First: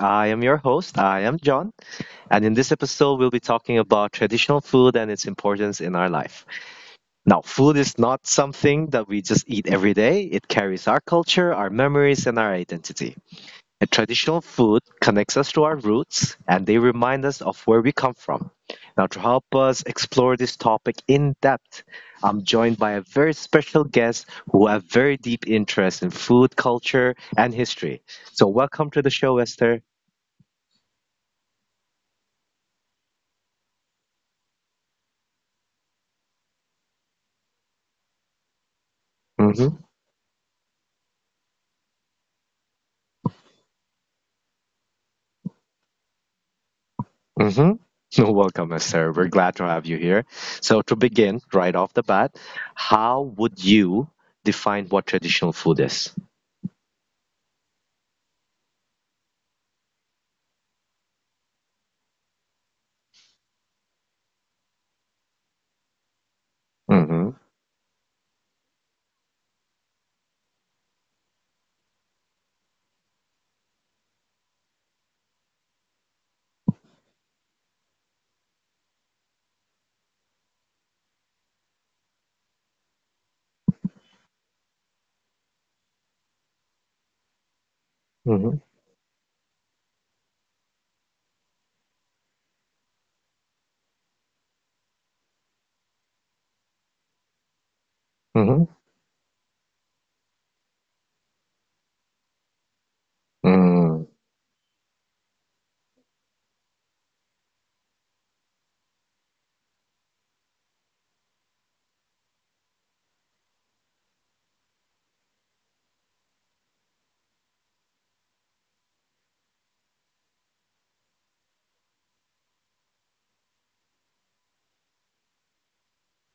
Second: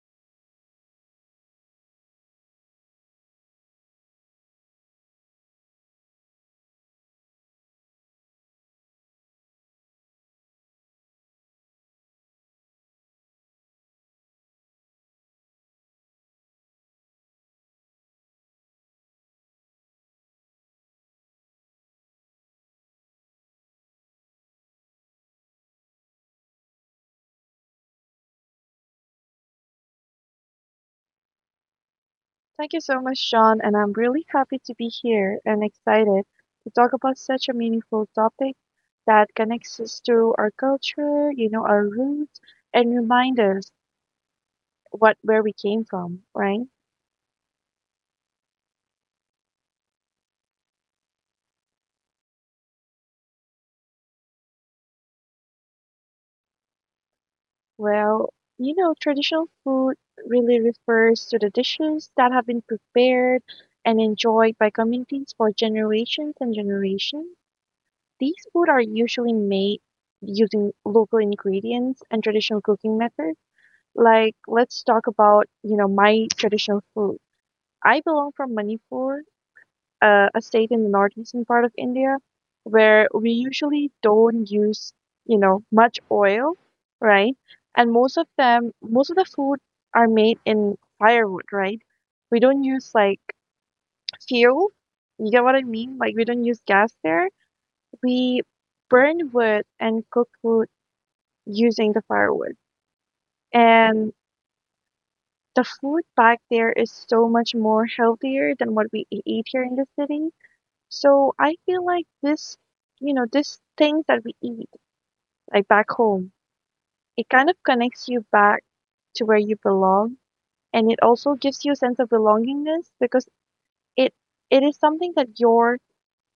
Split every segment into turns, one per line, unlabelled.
I am your host, I am John, and in this episode, we'll be talking about traditional food and its importance in our life. Now, food is not something that we just eat every day, it carries our culture, our memories, and our identity. A traditional food connects us to our roots and they remind us of where we come from. Now, to help us explore this topic in depth, I'm joined by a very special guest who have very deep interest in food, culture, and history. So, welcome to the show, Esther.
Thank you so much, John, and I'm really happy to be here and excited to talk about such a meaningful topic that connects
hmm
us to our culture, you know, our roots, and remind us what where we came from, right?
hmm Welcome, Esther. We're glad to have you here. So, to begin right off the bat, how would you define what traditional food is?
Well, you know, traditional food really refers to the dishes that have been prepared and enjoyed by communities for generations and
hmm hmm
generations. These food are usually made using local ingredients and traditional cooking methods. Like, let's talk about, you know, my traditional food. I belong from Manipur, a state in the northeastern part of India, where we usually don't use, you know, much oil, right? And most of them, most of the food are made in firewood, right? We don't use like fuel. You get what I mean? Like, we don't use gas there. We burn wood and cook food using the firewood.
hmm
And the food back there is so much more healthier than what eat here in the city. So I feel like this, you know, this things that we eat like back home, it kind of connects you back to where you belong, and it also gives you a sense of belongingness because it it is something that your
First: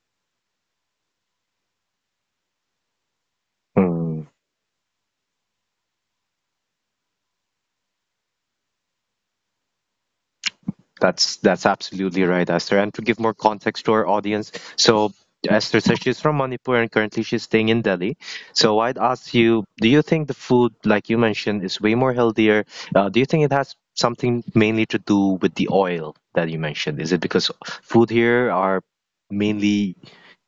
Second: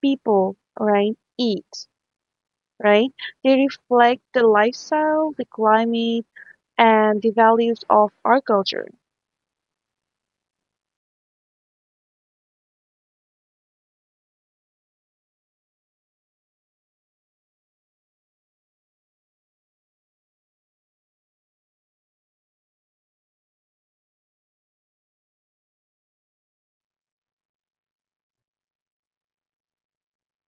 people, right, eat, right? They reflect
mm
the lifestyle, the climate, and the values of our culture.
that's absolutely right, Esther. And to give more context to our audience, so Esther says she's from Manipur and currently she's staying in Delhi. So I'd ask you, do you think the food, like you mentioned, is way more healthier? Do you think it has something mainly to do with the oil that you mentioned? Is it because food here are mainly,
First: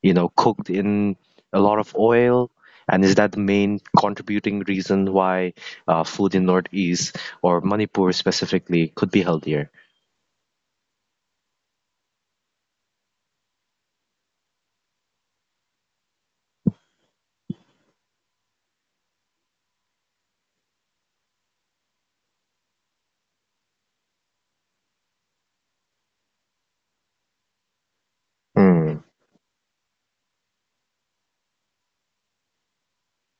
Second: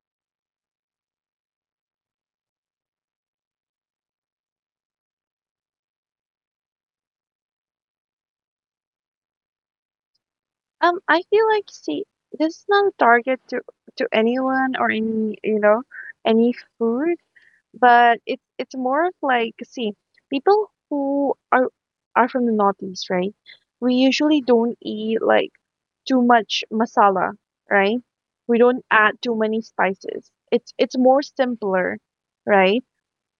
you know, cooked in a lot of oil? And is that the main contributing reason why food in Northeast or Manipur specifically could be healthier?
I feel like, see, this is not a target to anyone or any, you know, any food, but it's more of like, see, people who are from the Northeast, right? We usually don't eat like too much masala, right? We don't add too many spices. It's more simpler, right?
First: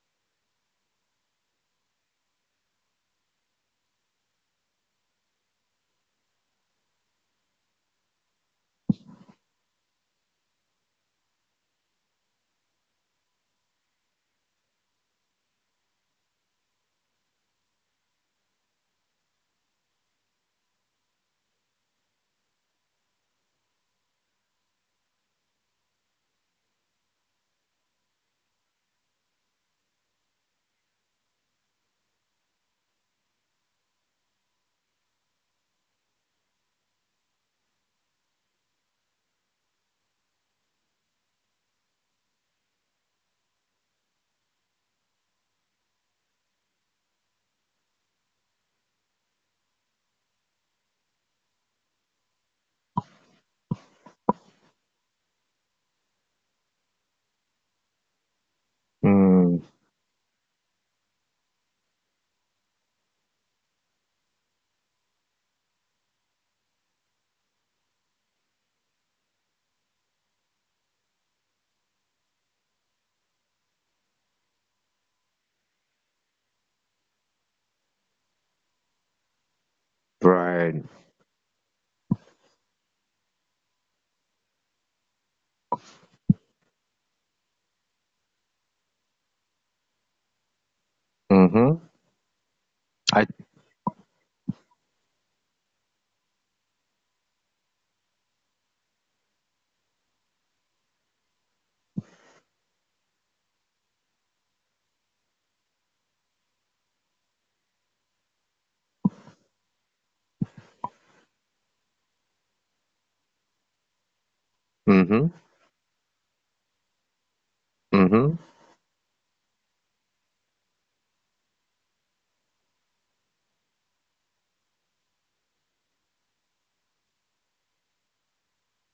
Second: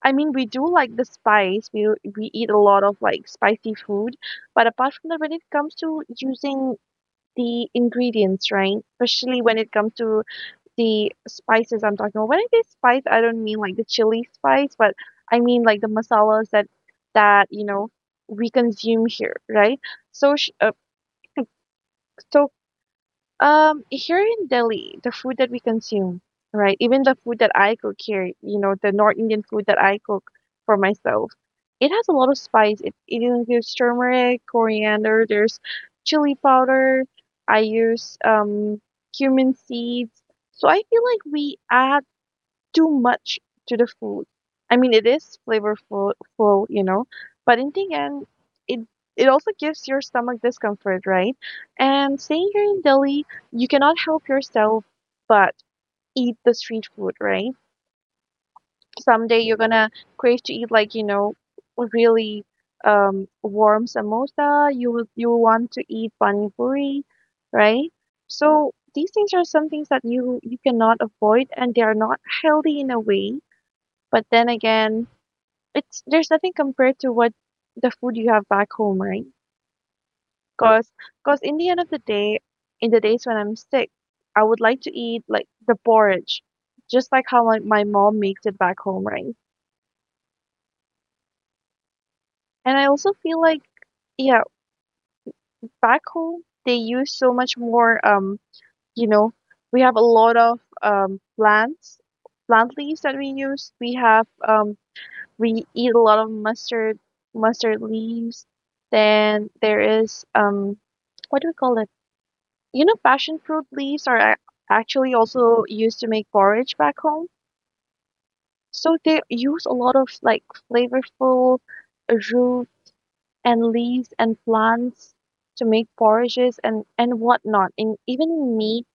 I mean, we do like the spice. We eat a lot of like spicy food, but apart from that, when it comes to using the ingredients, right? Especially when it comes to the spices I'm talking about. When I say spice, I don't mean like the chili spice, but I mean like the masalas that you know we consume here, right? So sh- uh, so here in Delhi, the food that we consume, right? Even the food that I cook here, you know, the North Indian food that I cook for myself, it has a lot of spice. It includes turmeric, coriander, there's chili powder. I use cumin seeds. So I feel like we I too much to the food. I mean, it is flavorful, you know, but in the end, it it also gives your stomach discomfort, right? And staying here in Delhi, you cannot help yourself but eat the street food, right? Someday you're
Mm,
gonna crave to eat like, you know, a really warm samosa. You will want to eat pani puri, right? So these things are some things that you cannot avoid, and they are not healthy in a way, but then again, it's there's nothing compared to what the food you have back home, right?
right.
Cause, Cause in the end of the day, in the days when I'm sick, I would like to eat like the porridge, just like how my mom makes it back home, right?
Mm-hmm.
And I also
I
feel like, yeah, back home they use so much more. You know, we have a lot of plants, plant leaves that we use. We have we eat a lot of mustard leaves. Then there is what do we call it? You know, passion fruit leaves are ac- actually
mm-hmm.
also used to make porridge back home.
Mm-hmm.
So they use a lot of like flavorful root and leaves and plants to make porridges and whatnot. And even in meat,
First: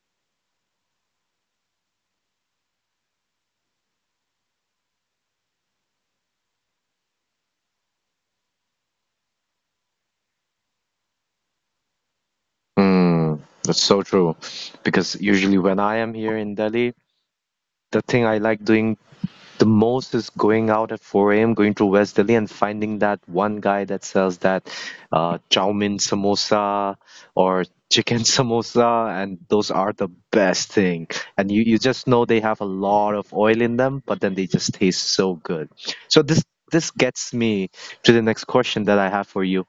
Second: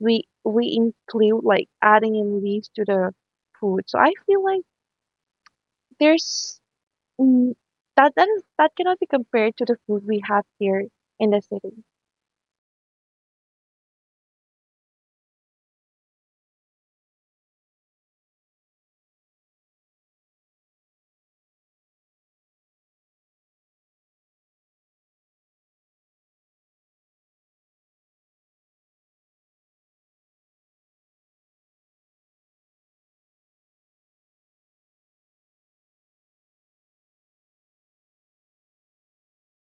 we include like adding in leaves to the food. So I feel like there's Mm, that is that cannot be compared to the food we have here in the city.
Mm. That's so true. Because usually when I am here in Delhi, the thing I like doing the most is going out at 4 a.m., going to West Delhi and finding that one guy that sells that chow mein samosa or chicken samosa, and those are the best thing. And you just know they have a lot of oil in them, but then they just taste so good. So this gets me to the next question that I have for you.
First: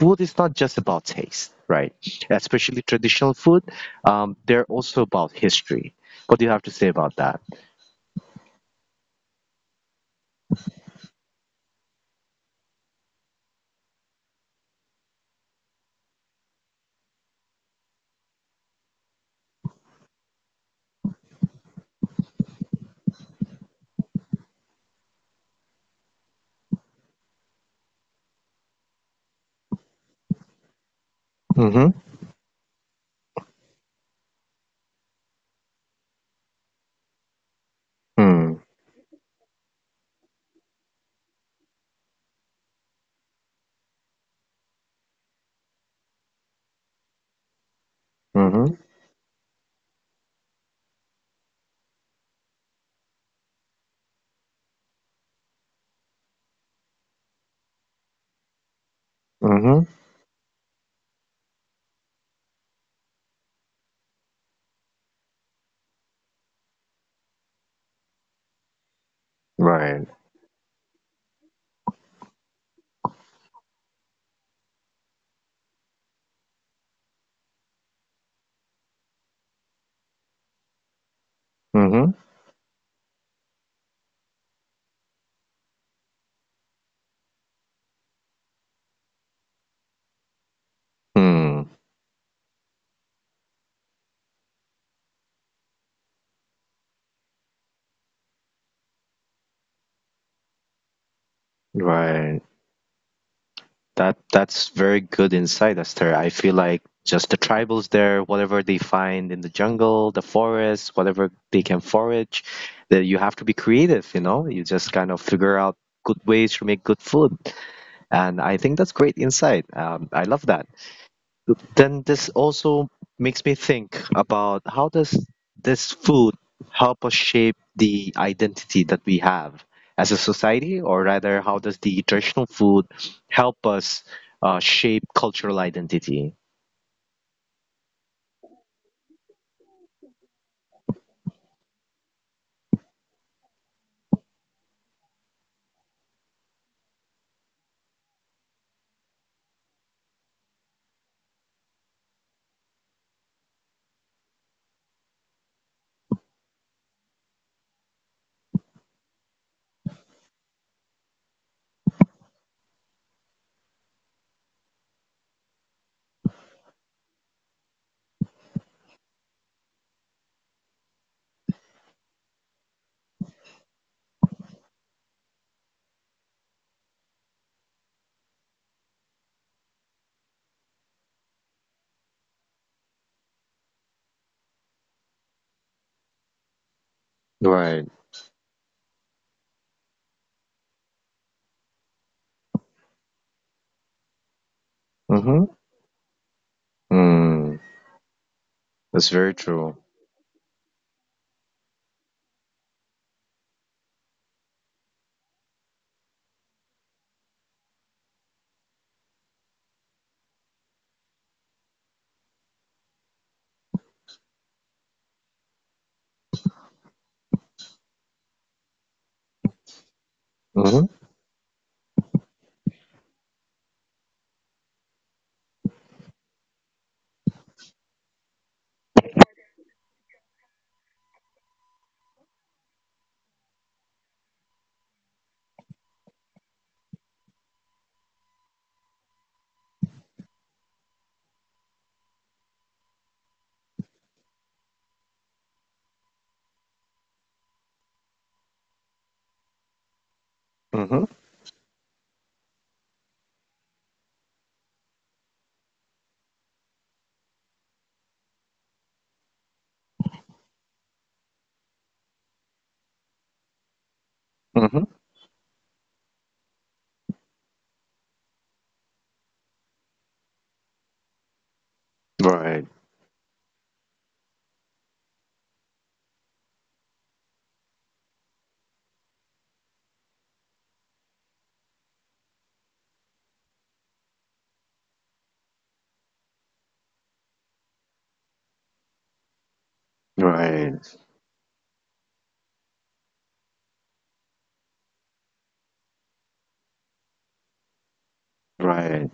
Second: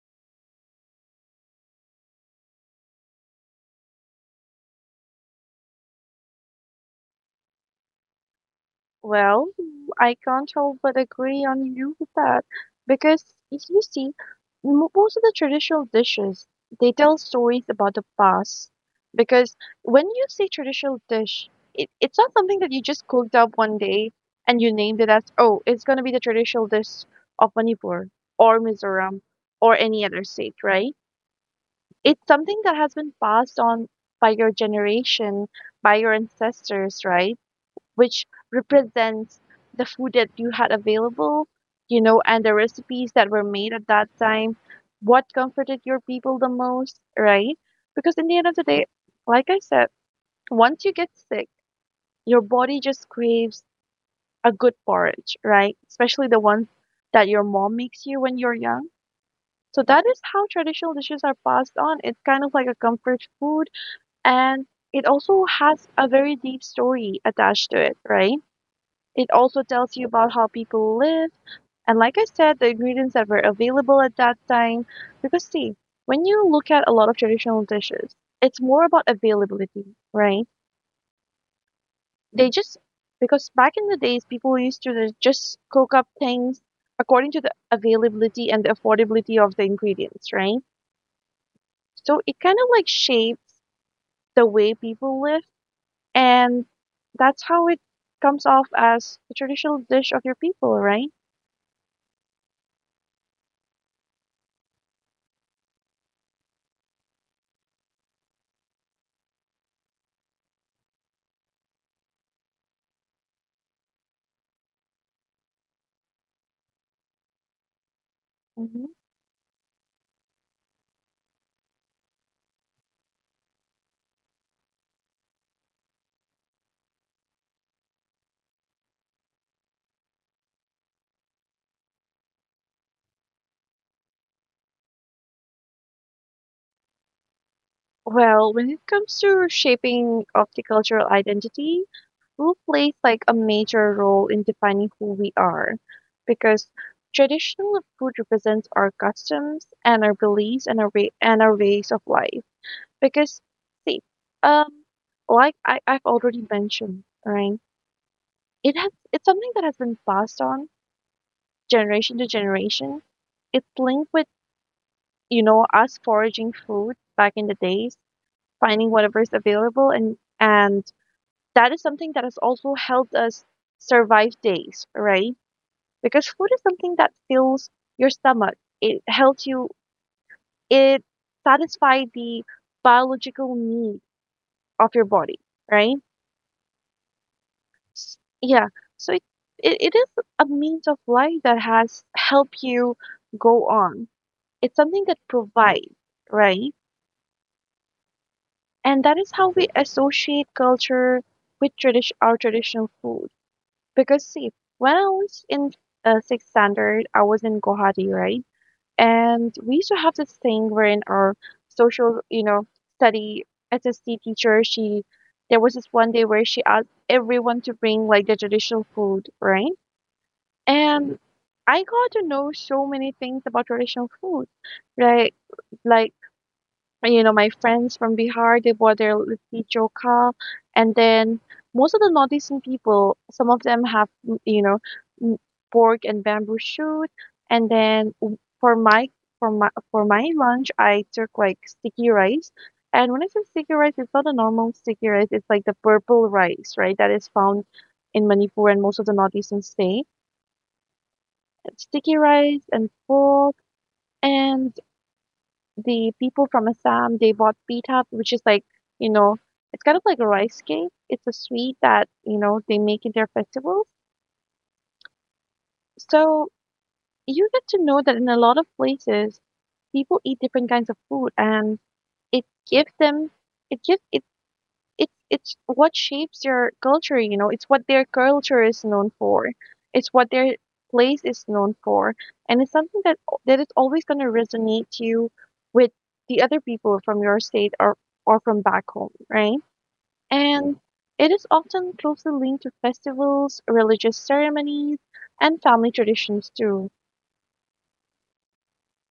Food is not just about taste, right? Especially traditional food, they're also about history. What do you have to say about that?
Well, I can't help but agree on you with that because if you see, most of the traditional dishes they tell stories about the past. Because when you say traditional dish, it's not something that you just cooked up one day and you named it as, oh, it's gonna be the traditional dish of Manipur or Mizoram or any other state, right?
Mm-hmm.
It's something that has been passed on by your generation, by your ancestors, right? Which
Mm-hmm.
represents the food that you had available, you know, and the recipes that were made at that time, what comforted your people the most, right? Because in the end of the day, like I said, once you get sick, your body just craves a good porridge, right? Especially the ones that your mom makes you when you're young. So
Mm-hmm.
that is how traditional dishes are passed on. It's kind of like a comfort food, and it also has a very deep story attached to it, right? It also tells you
Right.
about how people live, and like I said, the ingredients that were available at that time. Because, see, when you look at a lot of traditional dishes, it's more about availability, right?
Mm-hmm.
They just, because back in the days, people used to just cook up things according to the availability and the affordability of the ingredients, right?
Hmm.
So it kind of like shapes the way people live, and that's how it comes off as the traditional dish of your people, right?
Right. That's very good insight, Esther. I feel like just the tribals there, whatever they find in the jungle, the forest, whatever they can forage, that you have to be creative, you know? You just kind of figure out good ways to make good food. And I think
hmm
that's great insight. I love that. Then this also makes me think about how does this food help us shape the identity that we have as a society, or rather, how does the traditional food help us shape cultural identity?
Well, when it comes to shaping of the cultural identity, food plays like a major role in defining who we are because traditional food represents our customs and our beliefs and our ways of life. Because see, um, I've already mentioned, right? It has it's something that has been passed on generation to generation. It's linked with, you know, us foraging food back in the days, finding whatever is available, and that is something that has also helped us survive days, right? Because food is something that fills your stomach. It helps you it satisfies the biological need of your body, right?
Right.
S- Yeah. So it is a means of life that has helped you go on. It's something that
Mm-hmm.
provides, right?
Mm,
And
that's
that
very
is how we
true.
associate culture with tradition, our traditional food. Because see, when I was in sixth standard, I was in Guwahati, right? And we used to have this thing wherein our social, you know, study SST teacher, she there was this one day where she asked everyone to bring like the traditional food, right?
Mm-hmm.
And I got to know so many things about traditional food, right? Like and, you know, my friends from Bihar, they bought their litti chokha. And then most of the northeastern people, some of them have, mm, you know, mm, pork and bamboo shoot. And then for my lunch, I took like sticky rice. And when I say sticky rice, it's not a normal sticky rice. It's like the purple rice, right? That is found in Manipur and most of the northeastern state.
Mm-hmm.
Sticky rice and pork, and the people from Assam, they bought pita, which is like, you know, it's kind of like a rice cake. It's a sweet that, you know, they make in their festivals.
Mm-hmm.
So you get to know that in a lot of places, people eat different kinds of food, and it
Right,
gives them, it gives, it it's what shapes your culture, you know, it's what their culture is known for, it's what their place is known for, and it's something that is always going to resonate to you with the other people from your state or from back home, right? Yeah. And
right,
it is often closely linked to festivals, religious ceremonies, and family traditions too.
right.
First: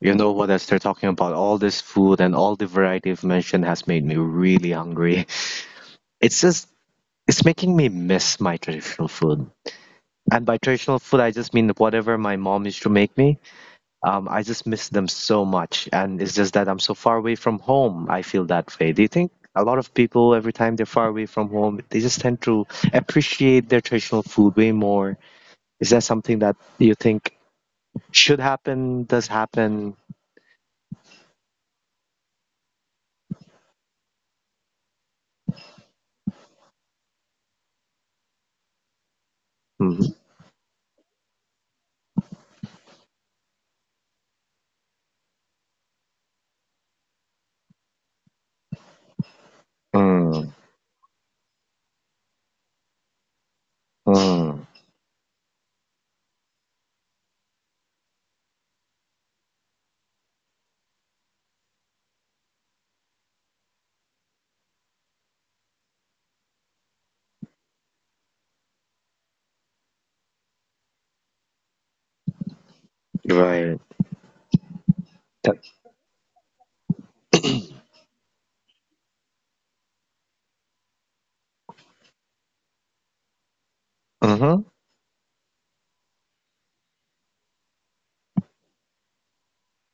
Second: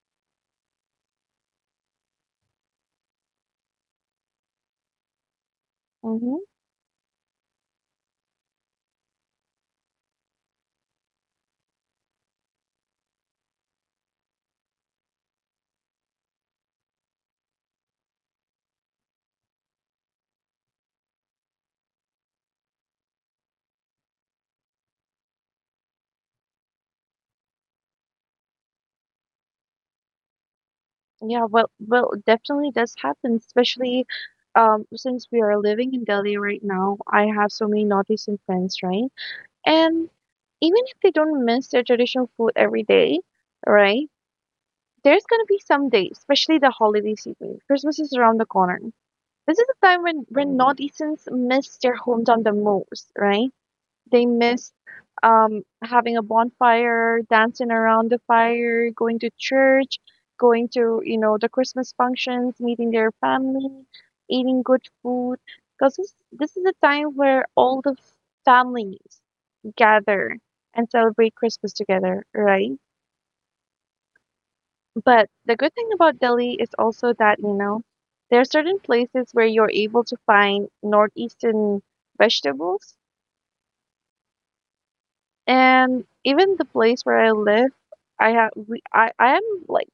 You know what, Esther, talking about all this food and all the variety of mention has made me really hungry. It's
Mhm.
just it's making me miss my traditional food. And by traditional food, I just mean whatever my mom used to make me. I just miss them so much. And it's just that I'm so far away from home. I feel that way. Do you think a lot of people, every time they're far away from home, they just tend to appreciate their traditional food way more? Is that something that you think should happen, does happen?
Yeah, well, definitely does happen, especially since we are living in Delhi right now. I have so many northeastern friends, right? And
Mm,
even if they don't miss their traditional food every day, right? There's gonna be some days, especially the holiday season. Christmas is around the corner. This is the time when
mm,
northeasterns miss their hometown the most, right? They
mm,
miss having a bonfire, dancing around the fire, going to church, going to, you know, the Christmas functions, meeting their family, eating good food. Because this is a time where all the families gather and celebrate Christmas together, right?
right.
But the
That,
good thing about Delhi is also that, you know, there are certain places where you're able to find northeastern vegetables.
uh-huh.
And even the place where I live, I have we, I am like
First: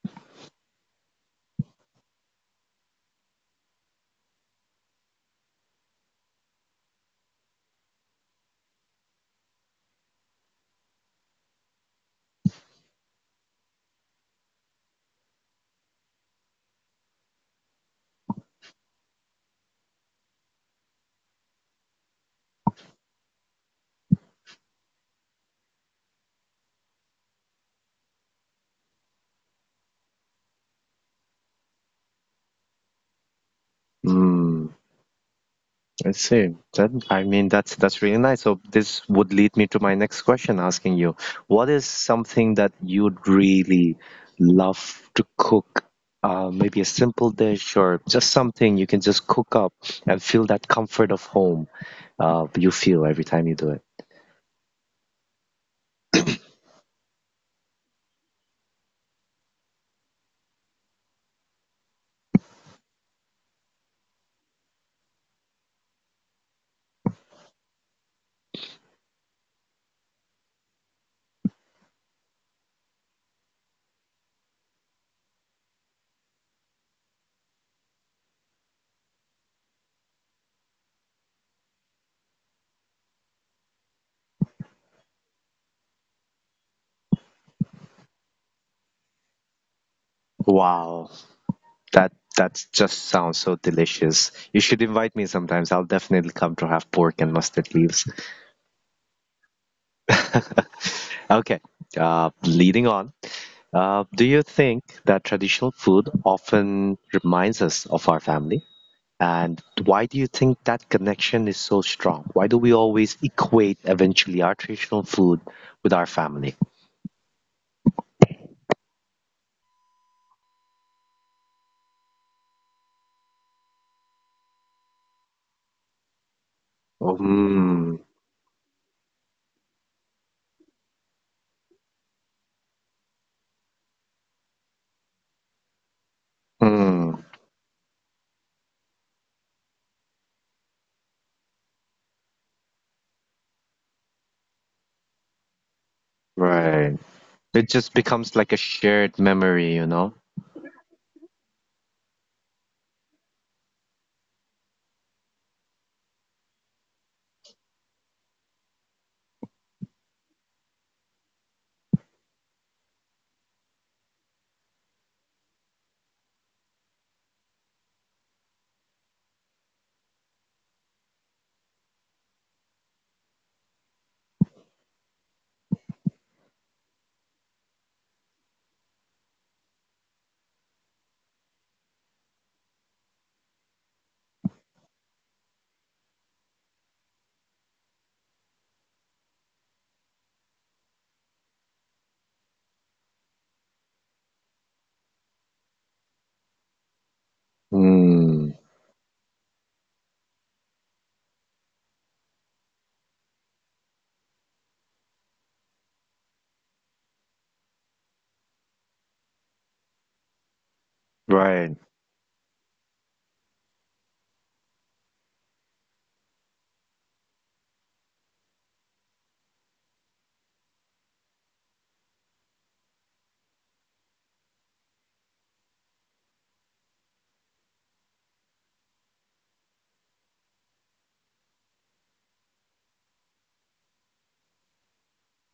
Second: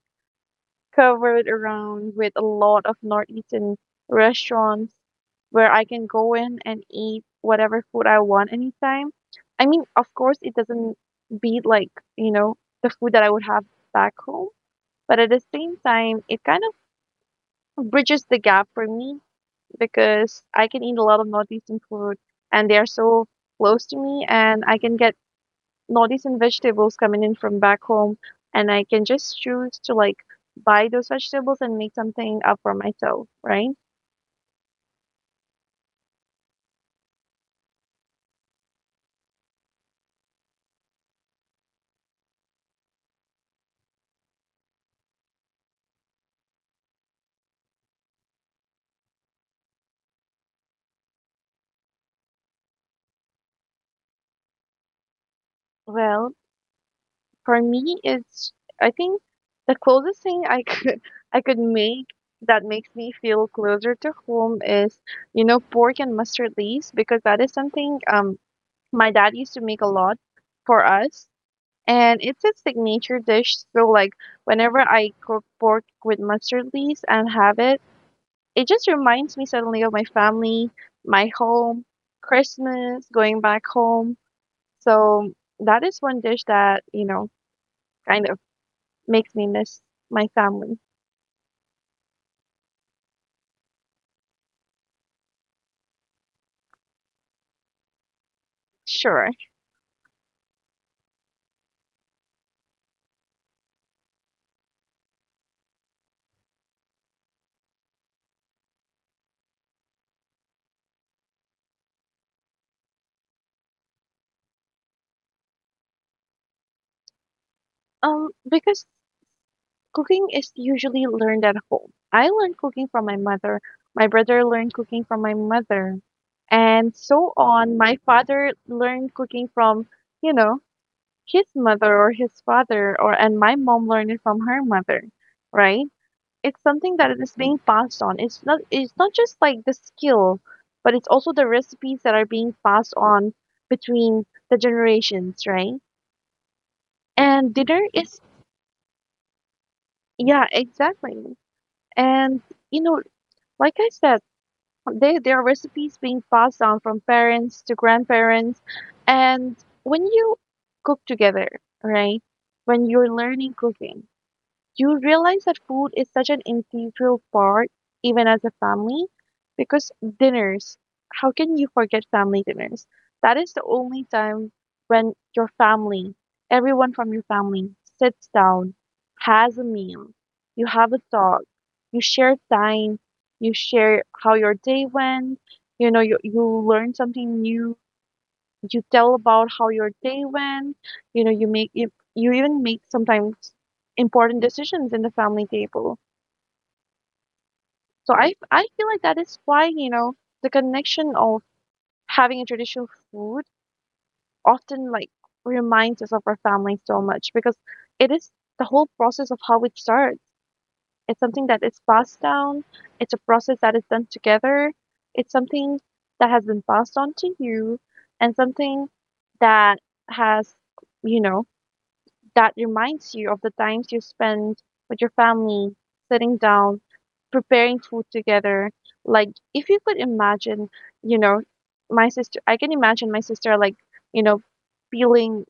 covered around with a lot of northeastern restaurants where I can go in and eat whatever food I want anytime. I mean, of course, it doesn't beat you know, the food that I would have back home, but at the same time, it kind of bridges the gap for me because I can eat a lot of northeastern food and they are so close to me and I can get notice in vegetables coming in from back home, and I can just choose to like buy those vegetables and make something up for myself, right?
Mm. I see. That I mean, that's really nice. So this would lead me to my next question, asking you, what is something that you'd really love to cook? Maybe a simple dish or just something you can just cook up and feel that comfort of home. You feel every time you do it.
Well, for me, it's I think the closest thing I could I could make that makes me feel closer to home is you know pork and mustard leaves because that is something my dad used to make a lot for us, and it's his signature dish. So like whenever I cook pork with mustard leaves and have it, it just reminds me suddenly of my family, my home, Christmas, going back home. So that is one dish that, you know, kind of makes me miss my family.
Wow, that just sounds so delicious. You should invite me sometimes. I'll definitely come to have pork and mustard leaves.
Sure.
Okay, leading on, do you think that traditional food often reminds us of our family? And why do you think that connection is so strong? Why do we always equate eventually our traditional food with our family?
Because cooking is usually learned at home. I learned cooking from my mother. My brother learned cooking from my mother. And so on. My
Mm,
father learned cooking from, you know, his mother or his father, or and my mom learned it from her mother, right? It's something that
mm,
is being passed on. It's not just like the skill, but it's also the recipes that are being passed on between the generations, right?
right.
And
It
dinner
just
is
becomes like a shared memory, you know?
yeah, exactly. And you know, like I said, there are recipes being passed down from parents to grandparents, and when you cook together, right? When you're learning cooking, you realize that food is such an integral part, even as a family, because dinners, how can you forget family dinners? That is the only time when your family, everyone from your family, sits down, has a meal, you have a talk, you share time, you share how your day went, you know, you learn something new, you tell about how your day went, you know you make you even make sometimes important decisions in the family table. So i
Mm,
i feel like that is why you know the connection of having a traditional food often like reminds us of our family so much because it is the whole process of how it starts. It's something that
right.
is passed down, it's a process that is done together, it's something that has been passed on to you, and something that has, you know, that reminds you of the times you spend with your family, sitting down, preparing food together. Like, if you could imagine, you know, my sister, I can imagine my sister, like, you know, peeling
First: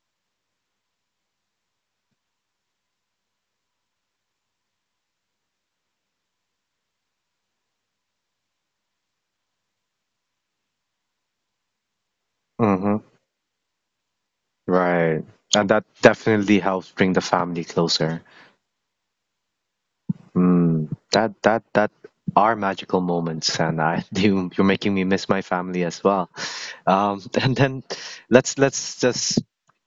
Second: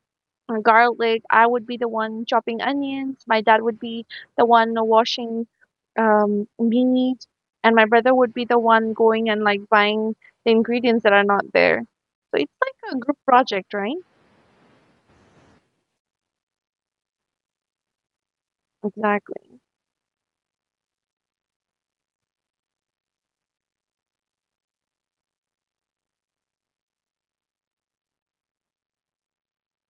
garlic. I would be the one chopping onions. My dad would be the one washing meat. And my brother would be the one going and, like, buying the ingredients that are not there. So it's like a
Mm-hmm,
group project, right?
right. And that definitely helps bring the family closer.
Exactly.
Mm, that are magical moments, and I you you're making me miss my family as well. And then let's just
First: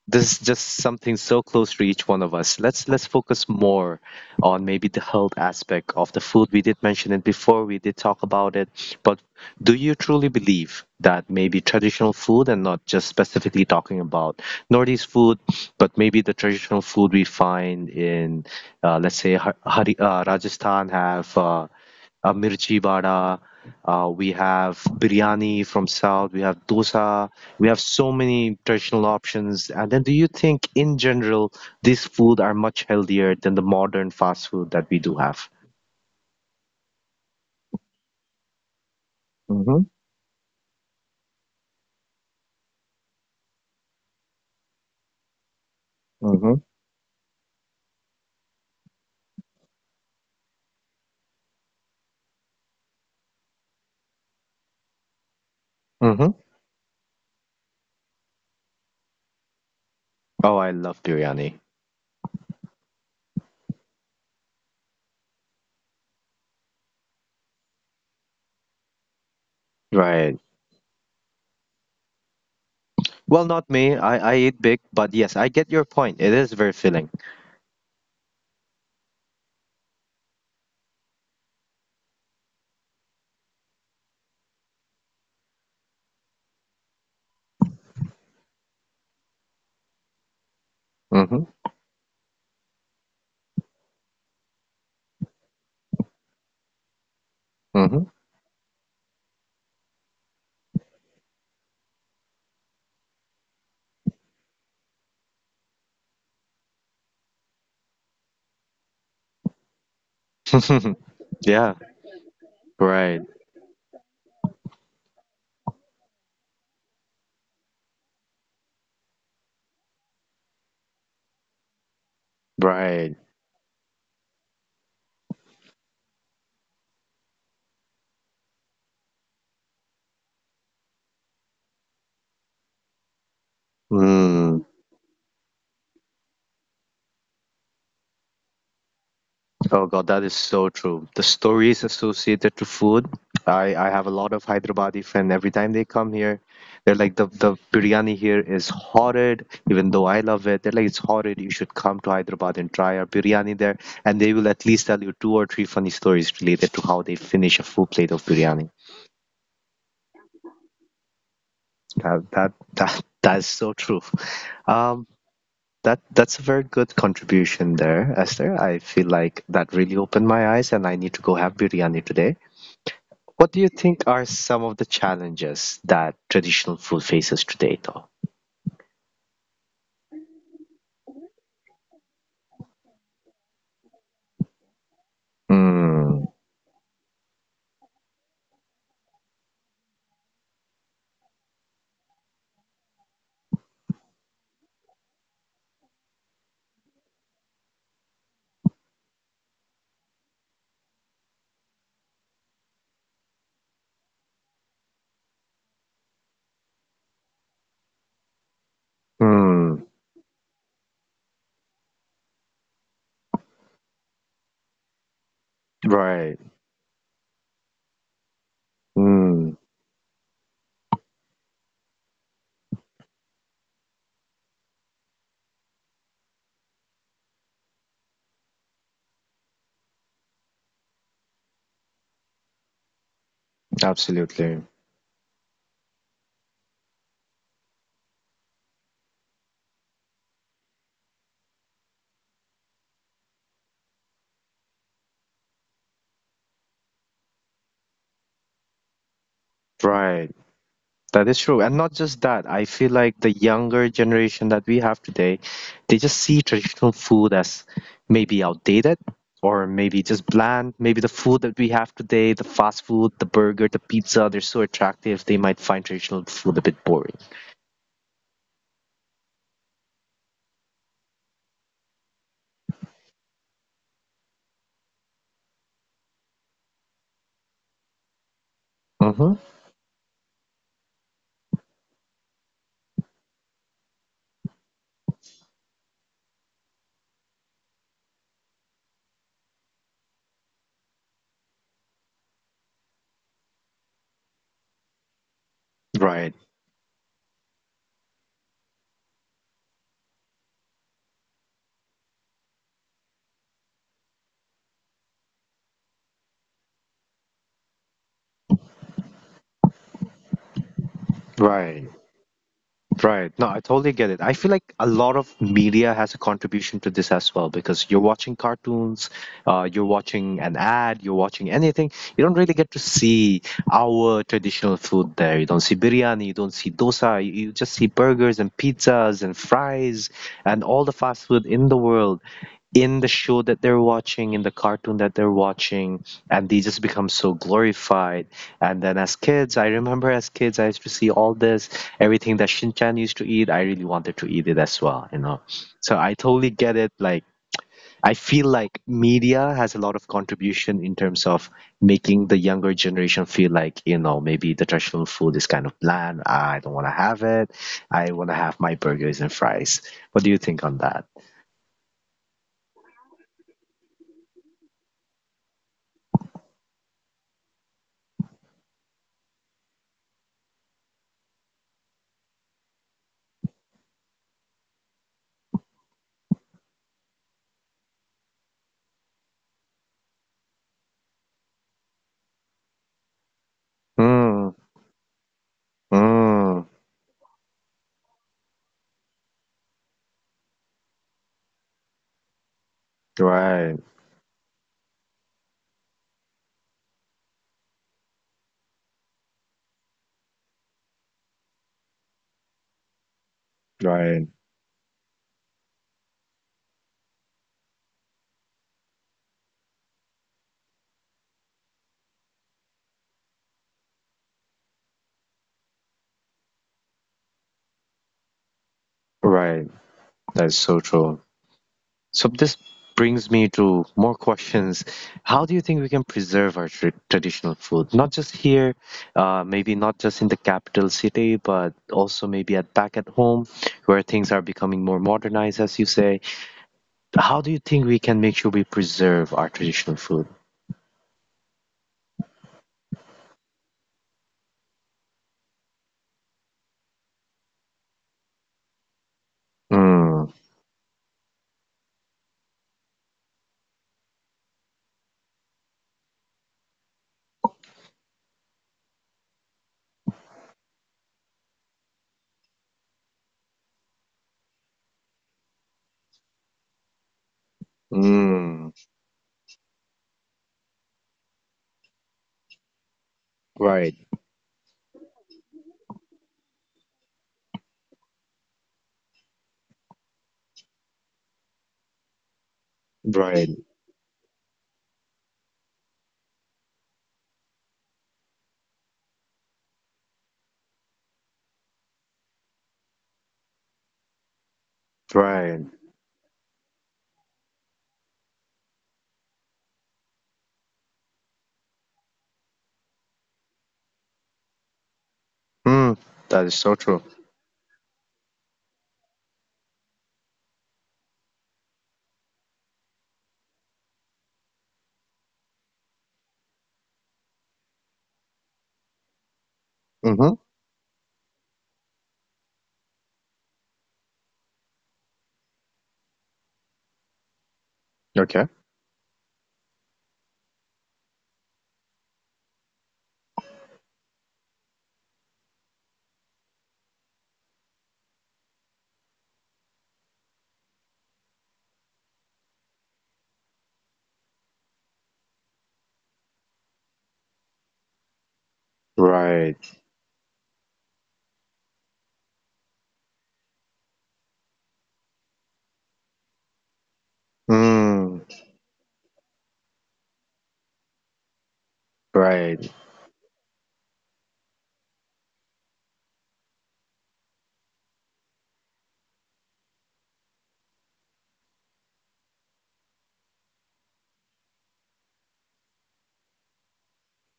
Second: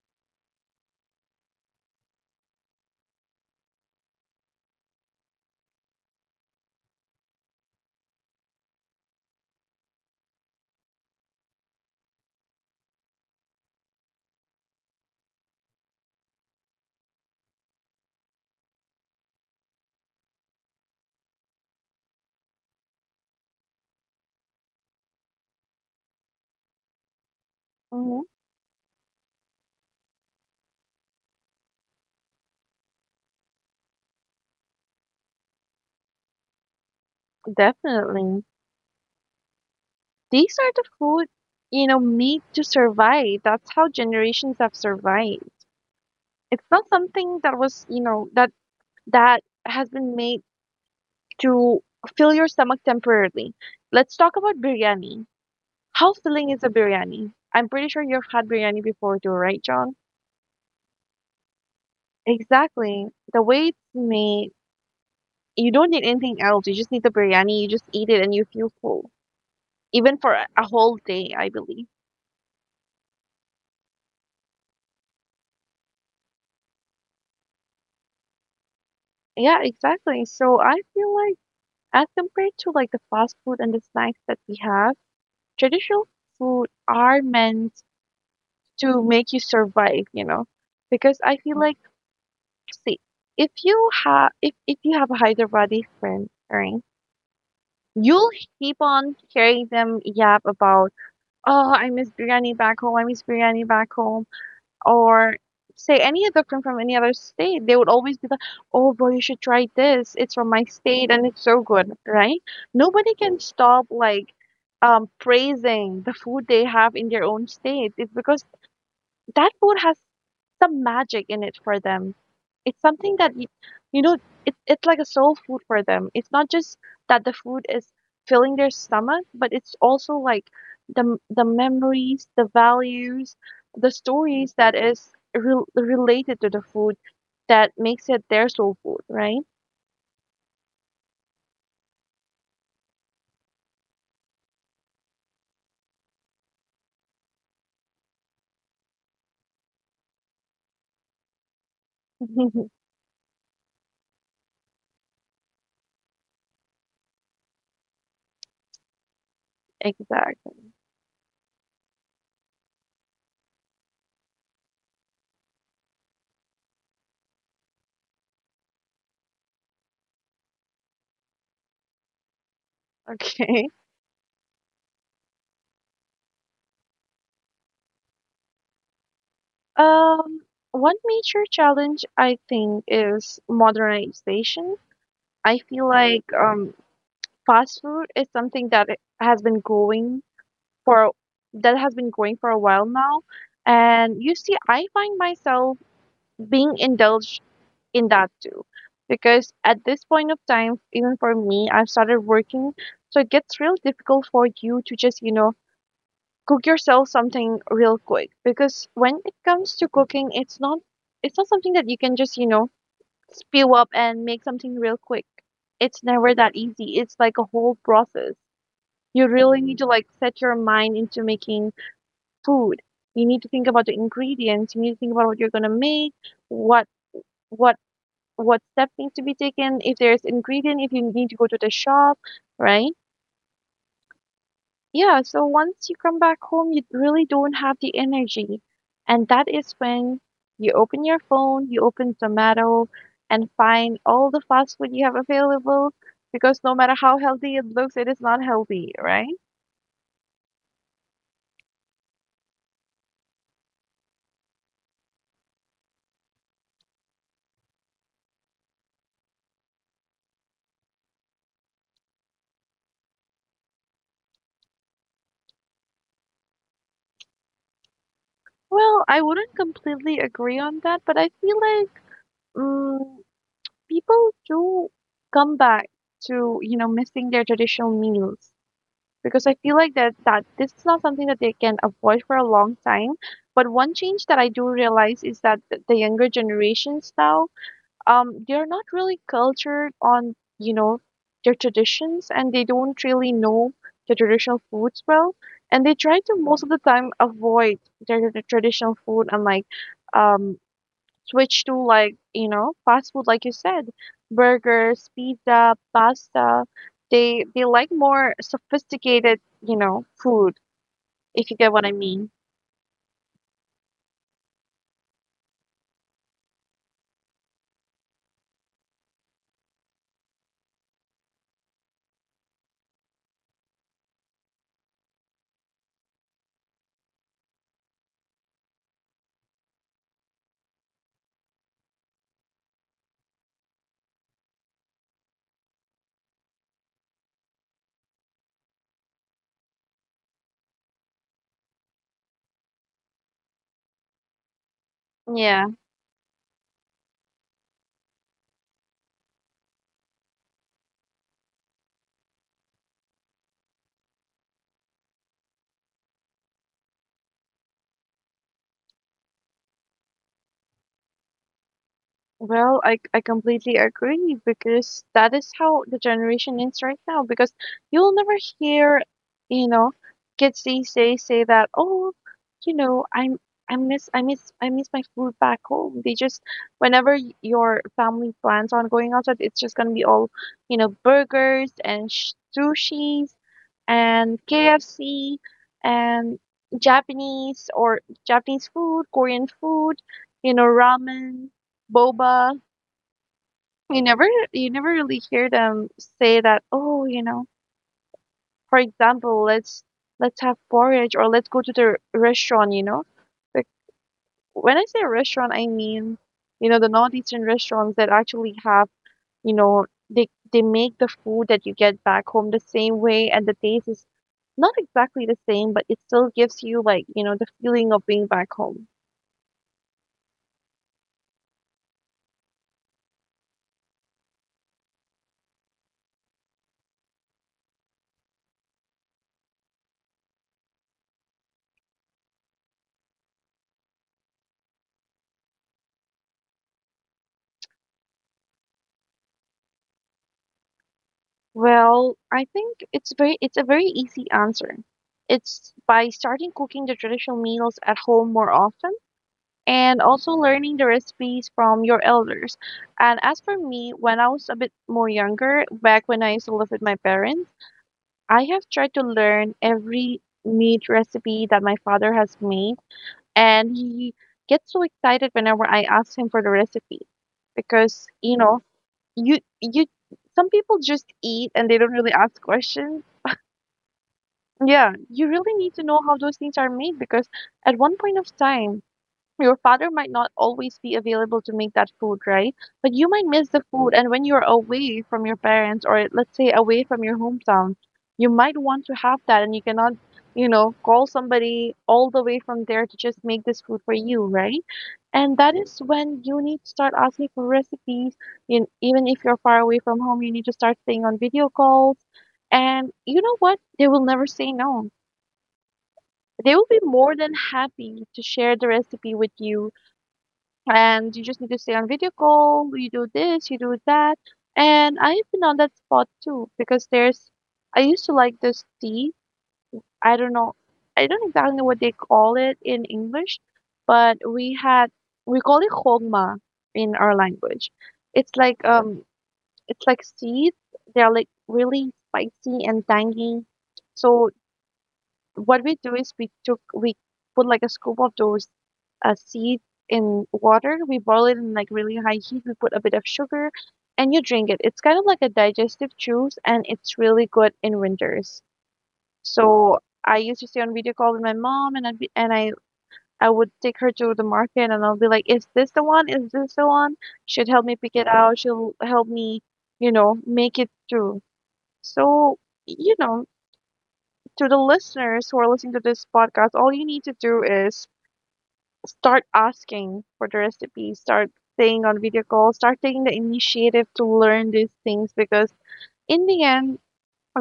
this is just something so close to each one of us. Let's focus more on maybe the health aspect of the food. We did mention it before, we did talk about it, but do you truly believe that maybe traditional food and not just specifically talking about Northeast food, but maybe the traditional food we find in let's say Rajasthan have mirchi vada. We have biryani from south. We have dosa. We have so
Hmm.
many traditional options. And then, do you think in general these food are much healthier than the modern fast food that we do have?
Definitely.
Mm-hmm.
These are the food, you know, need to survive. That's how generations have survived.
Mm-hmm.
It's not something that was, you know, that has been made to fill your stomach temporarily. Let's talk about biryani. How
Mm-hmm.
filling is a biryani? I'm pretty sure you've had biryani before too, right, John?
Oh, I love biryani.
Exactly. The way it's made, you don't need anything else. You just need the biryani, you just eat it and you feel full. Even for
Right.
a whole day, I believe.
Well, not me. I eat big, but yes, I get your point. It is very filling.
Yeah, exactly. So I feel like, as compared to like the fast food and the snacks that we have, traditional food are meant to make you survive, you know, because I
Mm-hmm.
feel like, see, if you have a Hyderabadi friend, right, you'll keep on hearing them yap about, oh, I miss biryani back home, I miss biryani back home. Or say any other from any other state, they would always be like, "Oh, bro, you should try this. It's from my
Mm-hmm.
state and it's so
yeah.
good," right? Nobody
Right.
can stop like praising the food they have in their own state. It's because that food has some magic in it for them. It's something
Right.
that y- you know, it's like a soul food for them. It's not just that the food is filling their stomach, but it's also like the the memories, the values, the stories
Mm.
that is re- related to the food that makes it their soul food, right?
Oh God, that is so true. The stories associated to food. I have a lot of Hyderabadi friends. Every time they come here, they're like the biryani here is horrid. Even though I love it, they're like it's horrid. You should come to Hyderabad and try our biryani there, and they will at least tell you two or three funny stories related to how they finish a full plate of biryani.
Exactly.
That is so true. Um, that's a very good contribution there, Esther. I feel like that really opened my eyes, and I need to go have biryani today. What do
Okay.
you think are some of the challenges that traditional food faces today, though?
Um, One major challenge I think is modernization. I feel like
Mm,
fast food is something that it has been going for that has been going for a while now, and you see I find myself being indulged in that too because at this point of time even for me I've started working, so it gets real difficult for you to just you know cook yourself something real quick because when it comes
mm,
to cooking it's not something that you can just you know spew up and make something real quick, it's never
right.
that easy, it's like a whole process. You
Mm,
really need to like set your mind into making food. You need to think about the ingredients. You need to think about what you're gonna make, what what what steps need to be taken, if there's ingredient, if you need to go to the shop, right?
absolutely.
Yeah, so once you come back home, you really don't have the energy. And that is when you open your phone, you open Zomato and find all the fast food you have available because no matter how healthy it looks, it is not healthy, right?
Right. That is true. And not just that, I feel like the younger generation that we have today, they just see traditional food as maybe outdated or maybe just bland. Maybe the food that we have today, the fast food, the burger, the pizza, they're so attractive, they might find traditional food a bit boring.
Well, I wouldn't completely agree on that, but I feel like mm, people do come back to, you know, missing their traditional meals
Mm-hmm.
because I feel like that this is not something that they can avoid for a long time. But one change that I do realize is that th- the younger generations now they're not really cultured on, you know, their traditions and they don't really know the traditional foods well. And they try
Right.
to most of the time avoid their traditional food and like um, switch to like, you know, fast food, like you said, burgers, pizza, pasta. They like more sophisticated, you know, food, if you get what
Right.
I mean.
Right. No, I totally get it. I feel like a lot of media has a contribution to this as well because you're watching cartoons, you're watching an ad, you're watching anything. You don't really get to see our traditional food there. You don't see biryani, you don't see dosa, you just see burgers and pizzas and fries and all the fast food in the world in the show that they're watching, in the cartoon that they're watching, and they just become so glorified. And then as kids, I remember as kids, I used to see all this, everything that Shinchan used to eat. I really wanted to eat it as well, you know.
Yeah.
So I totally get it. Like, I feel like media has a lot of contribution in terms of making the younger generation feel like, you know, maybe the traditional food is kind of bland. I don't want to have it. I want to have my burgers and fries. What do you think on that?
Well, I completely agree because that is how the generation is right now. Because you'll never hear, you know, kids these days say that, oh, you know, I'm I miss I miss I miss my food back home. They just whenever y- your family plans on going outside, it's just gonna be all, you know, burgers and sh sushis and
Mm,
KFC and
mm.
Japanese or Japanese food, Korean food, you know, ramen boba.
Right,
You never you never really hear them say that, oh, you know, for example, let's have porridge or let's go to the restaurant, you know. Like
right,
when I say restaurant, I mean, you know, the northeastern restaurants that actually have, you know, they make the food that you get back home the same way and the taste is not exactly the same, but it still gives you like, you know, the feeling of being back home.
right. That's so true. So this brings me to more questions. How do you think we can preserve our traditional food? Not just here, maybe not just in the capital city, but also maybe at back at home, where things are becoming more modernized, as you say. How do you think we can make sure we preserve our traditional food?
Well, I think it's a very easy answer. It's by starting cooking the traditional meals at home more often and
Mm,
also learning the recipes from your elders. And as for me, when I was a bit more younger, back when I used to live with my parents, I have tried to learn every meat recipe that my father has made, and he gets so excited whenever I ask him for the recipe because, you know,
mm,
you some people just eat and they don't really ask questions.
right,
Yeah, you really need to know how those things are made because at one point of time, your father might not always be available to make that food, right? But you might miss
right,
the food. And when you're away from your parents, or let's say away from your hometown, you might want to have that and you cannot, you know, call somebody all the way from there to just make this food for you, right? And that
right.
is when you need to start asking for recipes. You, even if you're far away from home, you need to start staying on video calls. And you know what? They will never say no.
Mm, that is
They will
so
be
true.
more than happy to share the recipe with you, and you just need to stay on video call, you do this, you do that. And I've been on that spot too because I used to like this tea. I don't
Mm-hmm.
know, I don't exactly know what they call it in English, but we call it hogma in our language. It's
Okay.
like, um, it's like seeds. They're like really spicy and tangy. So what we do is we put like a scoop of those a seed in water. We boil it in like really high heat. We put a bit of sugar and you drink it. It's kind of like a digestive juice and it's really good in winters.
Right.
So I used to stay on video call with my mom and I'd be, and I would take her to the market and I'll be like, "Is this the one? Is this the one?" She'd help me pick it
Mm.
out. She'll help me, you know, make it through. So,
Right.
you know, to the listeners who are listening to this podcast, all you need to do is start asking for the recipe, start staying on video calls, start taking the initiative to learn these things because in the end,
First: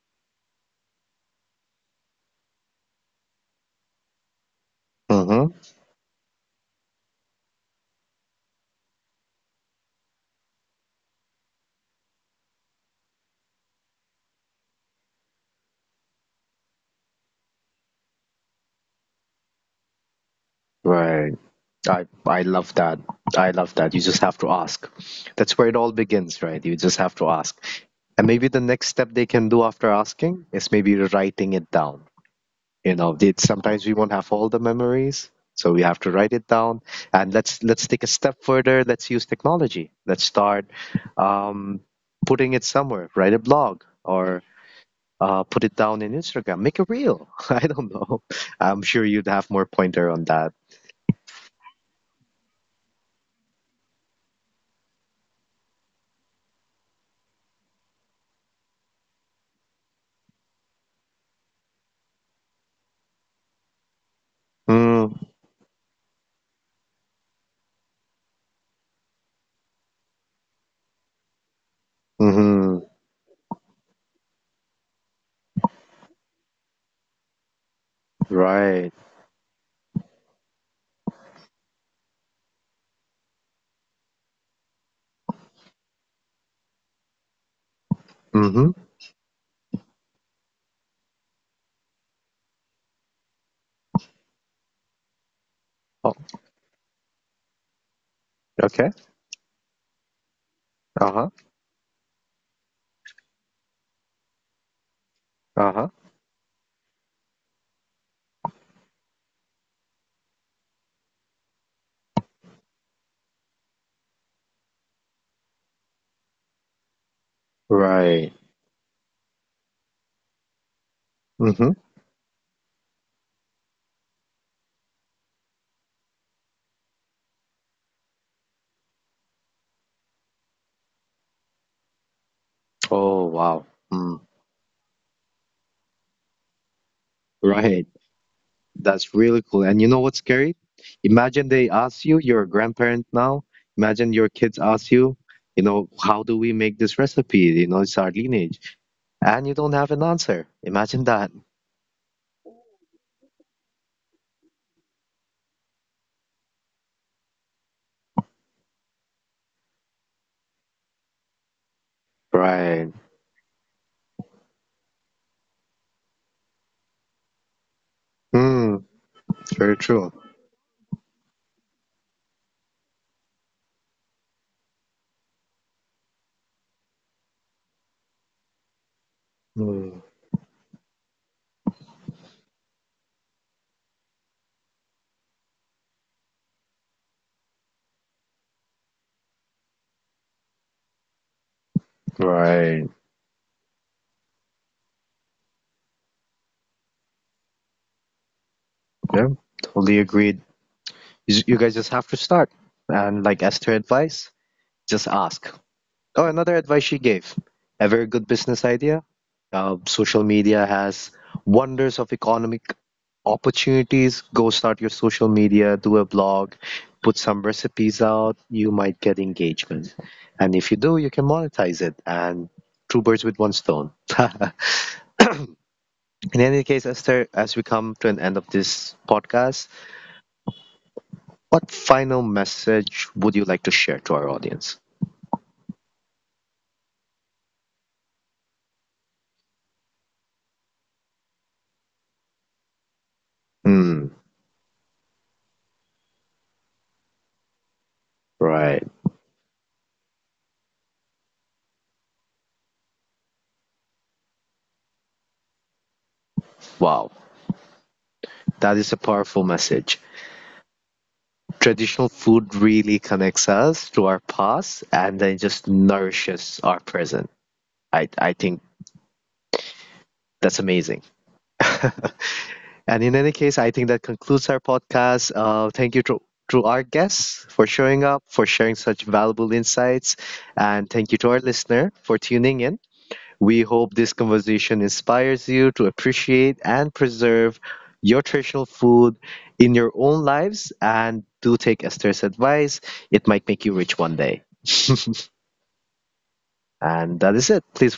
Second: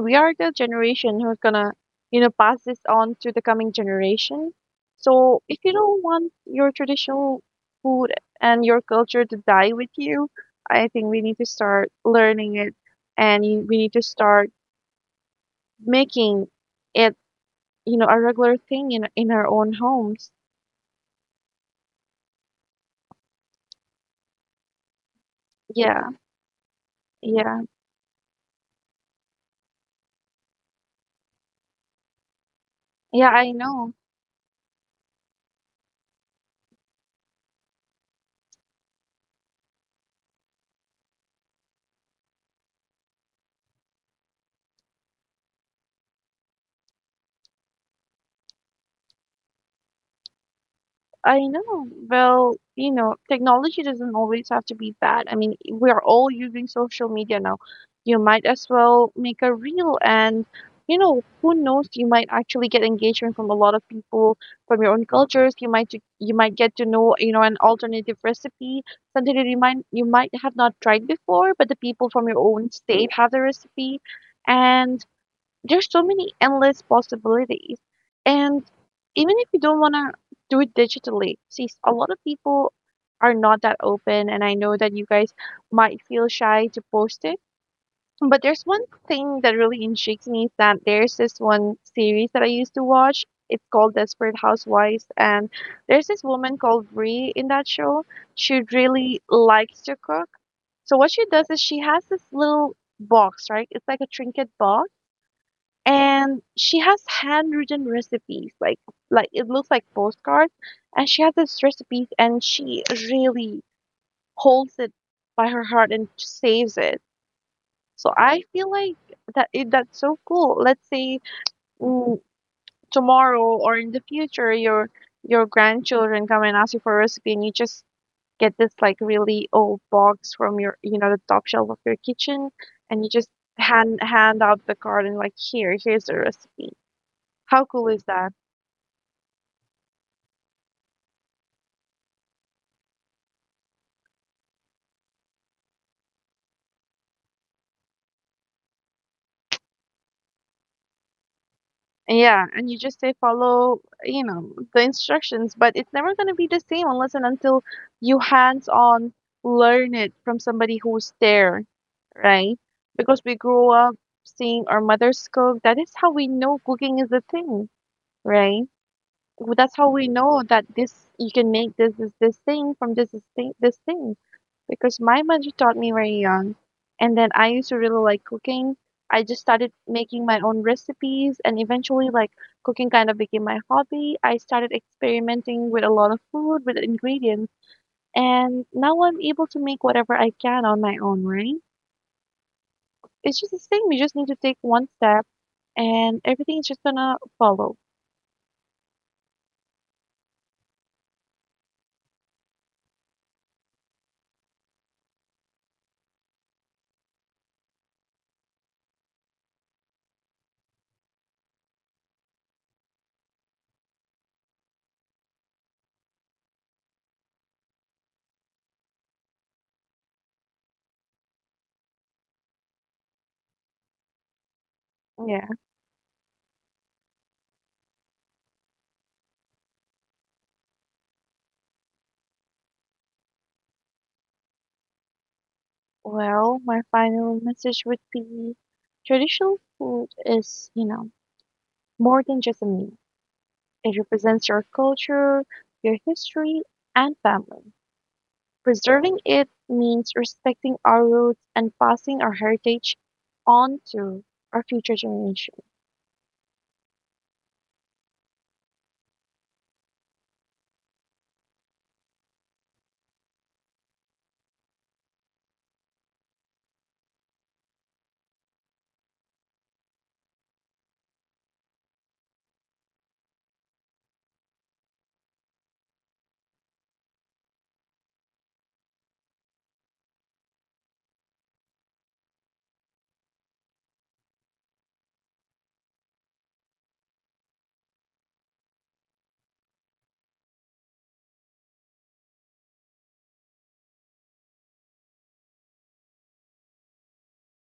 we are the generation who's gonna, pass this on to the coming generation. So
Mm-hmm.
if you don't want your traditional food and your culture to die with you, I think we need to start learning it and we need to start making it, a regular thing in our own homes.
Right. I love that. I love that. You just have to ask. That's where it all
Yeah,
begins, right? You just have to ask.
yeah.
And maybe the next step they can do after asking is maybe writing it down. You know,
Yeah,
they,
I
sometimes we
know.
won't have all the memories, so we have to write it down. And let's take a step further. Let's use technology. Let's start um, putting it somewhere. Write a blog or put it down in Instagram. Make a reel. I don't know. I'm sure you'd have more pointer on that.
I know. Well, you know, technology doesn't always have to be bad. I mean, we are all using social media now. You might as well make a reel and, you know, who knows, you might actually get engagement from a lot of people from your own
Mm,
cultures. You might get to know, you know, an alternative recipe, something that you might have not tried before, but the people from your own
mm-hmm.
state have the recipe. And there's so many endless possibilities. And
Right.
even if you don't want to do it digitally, see, a lot of people are not that open. And I know that you guys might feel shy to post it. But there's
Mm-hmm.
one thing that really intrigues me is that there's this one series that I used to watch. It's called Desperate Housewives, and there's
Oh,
this woman called Brie in that show. She
okay.
really likes to cook. So what she
Uh-huh.
does is she has this little box, right? It's like a trinket box
Uh-huh.
and she has handwritten recipes like it looks like postcards and she has this recipes and she really holds it by her heart and saves it. So
Right.
I feel like that's so cool. Let's say
Mm-hmm.
mm, tomorrow or in the future your grandchildren come and ask you for a recipe and you just get this like really old box from your, you know, the top shelf of your kitchen and you
Oh,
just
wow.
hand
Mm,
hand out the card and like here's the recipe. How
right.
cool is that?
That's really cool. And you know what's scary? Imagine they ask you, you're a grandparent now. Imagine your kids ask you, you know, how do we make this recipe? You know, it's our lineage. And you don't have an answer. Imagine that.
Yeah, and you just say follow, you know, the instructions, but it's never going to be the same unless and until you hands-on learn it from somebody who's there, right?
Right.
Because we grew up seeing our mothers cook. That is how we know cooking is a thing, right?
Mm,
That's
very
how we
true.
know that this you can make this is this thing from this is thing this thing, because my mother taught me very young. And then I used to really like cooking. I just started
Mm,
making my own recipes, and eventually, like, cooking kind of became my hobby. I started experimenting with a lot of food, with ingredients, and now I'm able to make whatever I can on my own, right?
right.
It's just the same. You just need to take one step, and everything's just gonna follow.
Yeah. Totally agreed. You guys just have to start. And like as to advice, just ask. Oh, another advice she gave. A very good business idea. Social media has wonders of economic opportunities. Go start your social media, do a blog, put some recipes out. You might get engagement. And if you do, you can monetize it and two birds with one stone.
Yeah.
In any case, Esther, as we come to an end of this podcast, what final message would you like to share to our audience?
Well, my final message would be traditional food is, you know, more than just a meal. It
Mm,
represents your culture, your history, and family.
right.
Preserving it means respecting our roots and passing our heritage on to our future generations.
Wow. That is a powerful message. Traditional food really connects us to our past and then just nourishes our present. I think that's amazing. and in any case, I think that concludes our podcast. Thank you to our guests for showing up, for sharing such valuable insights. And thank you to our listener for tuning in. We hope this conversation inspires you to appreciate and preserve your traditional food in your own lives and do take Esther's advice. It might make you rich one day. And that is it. Please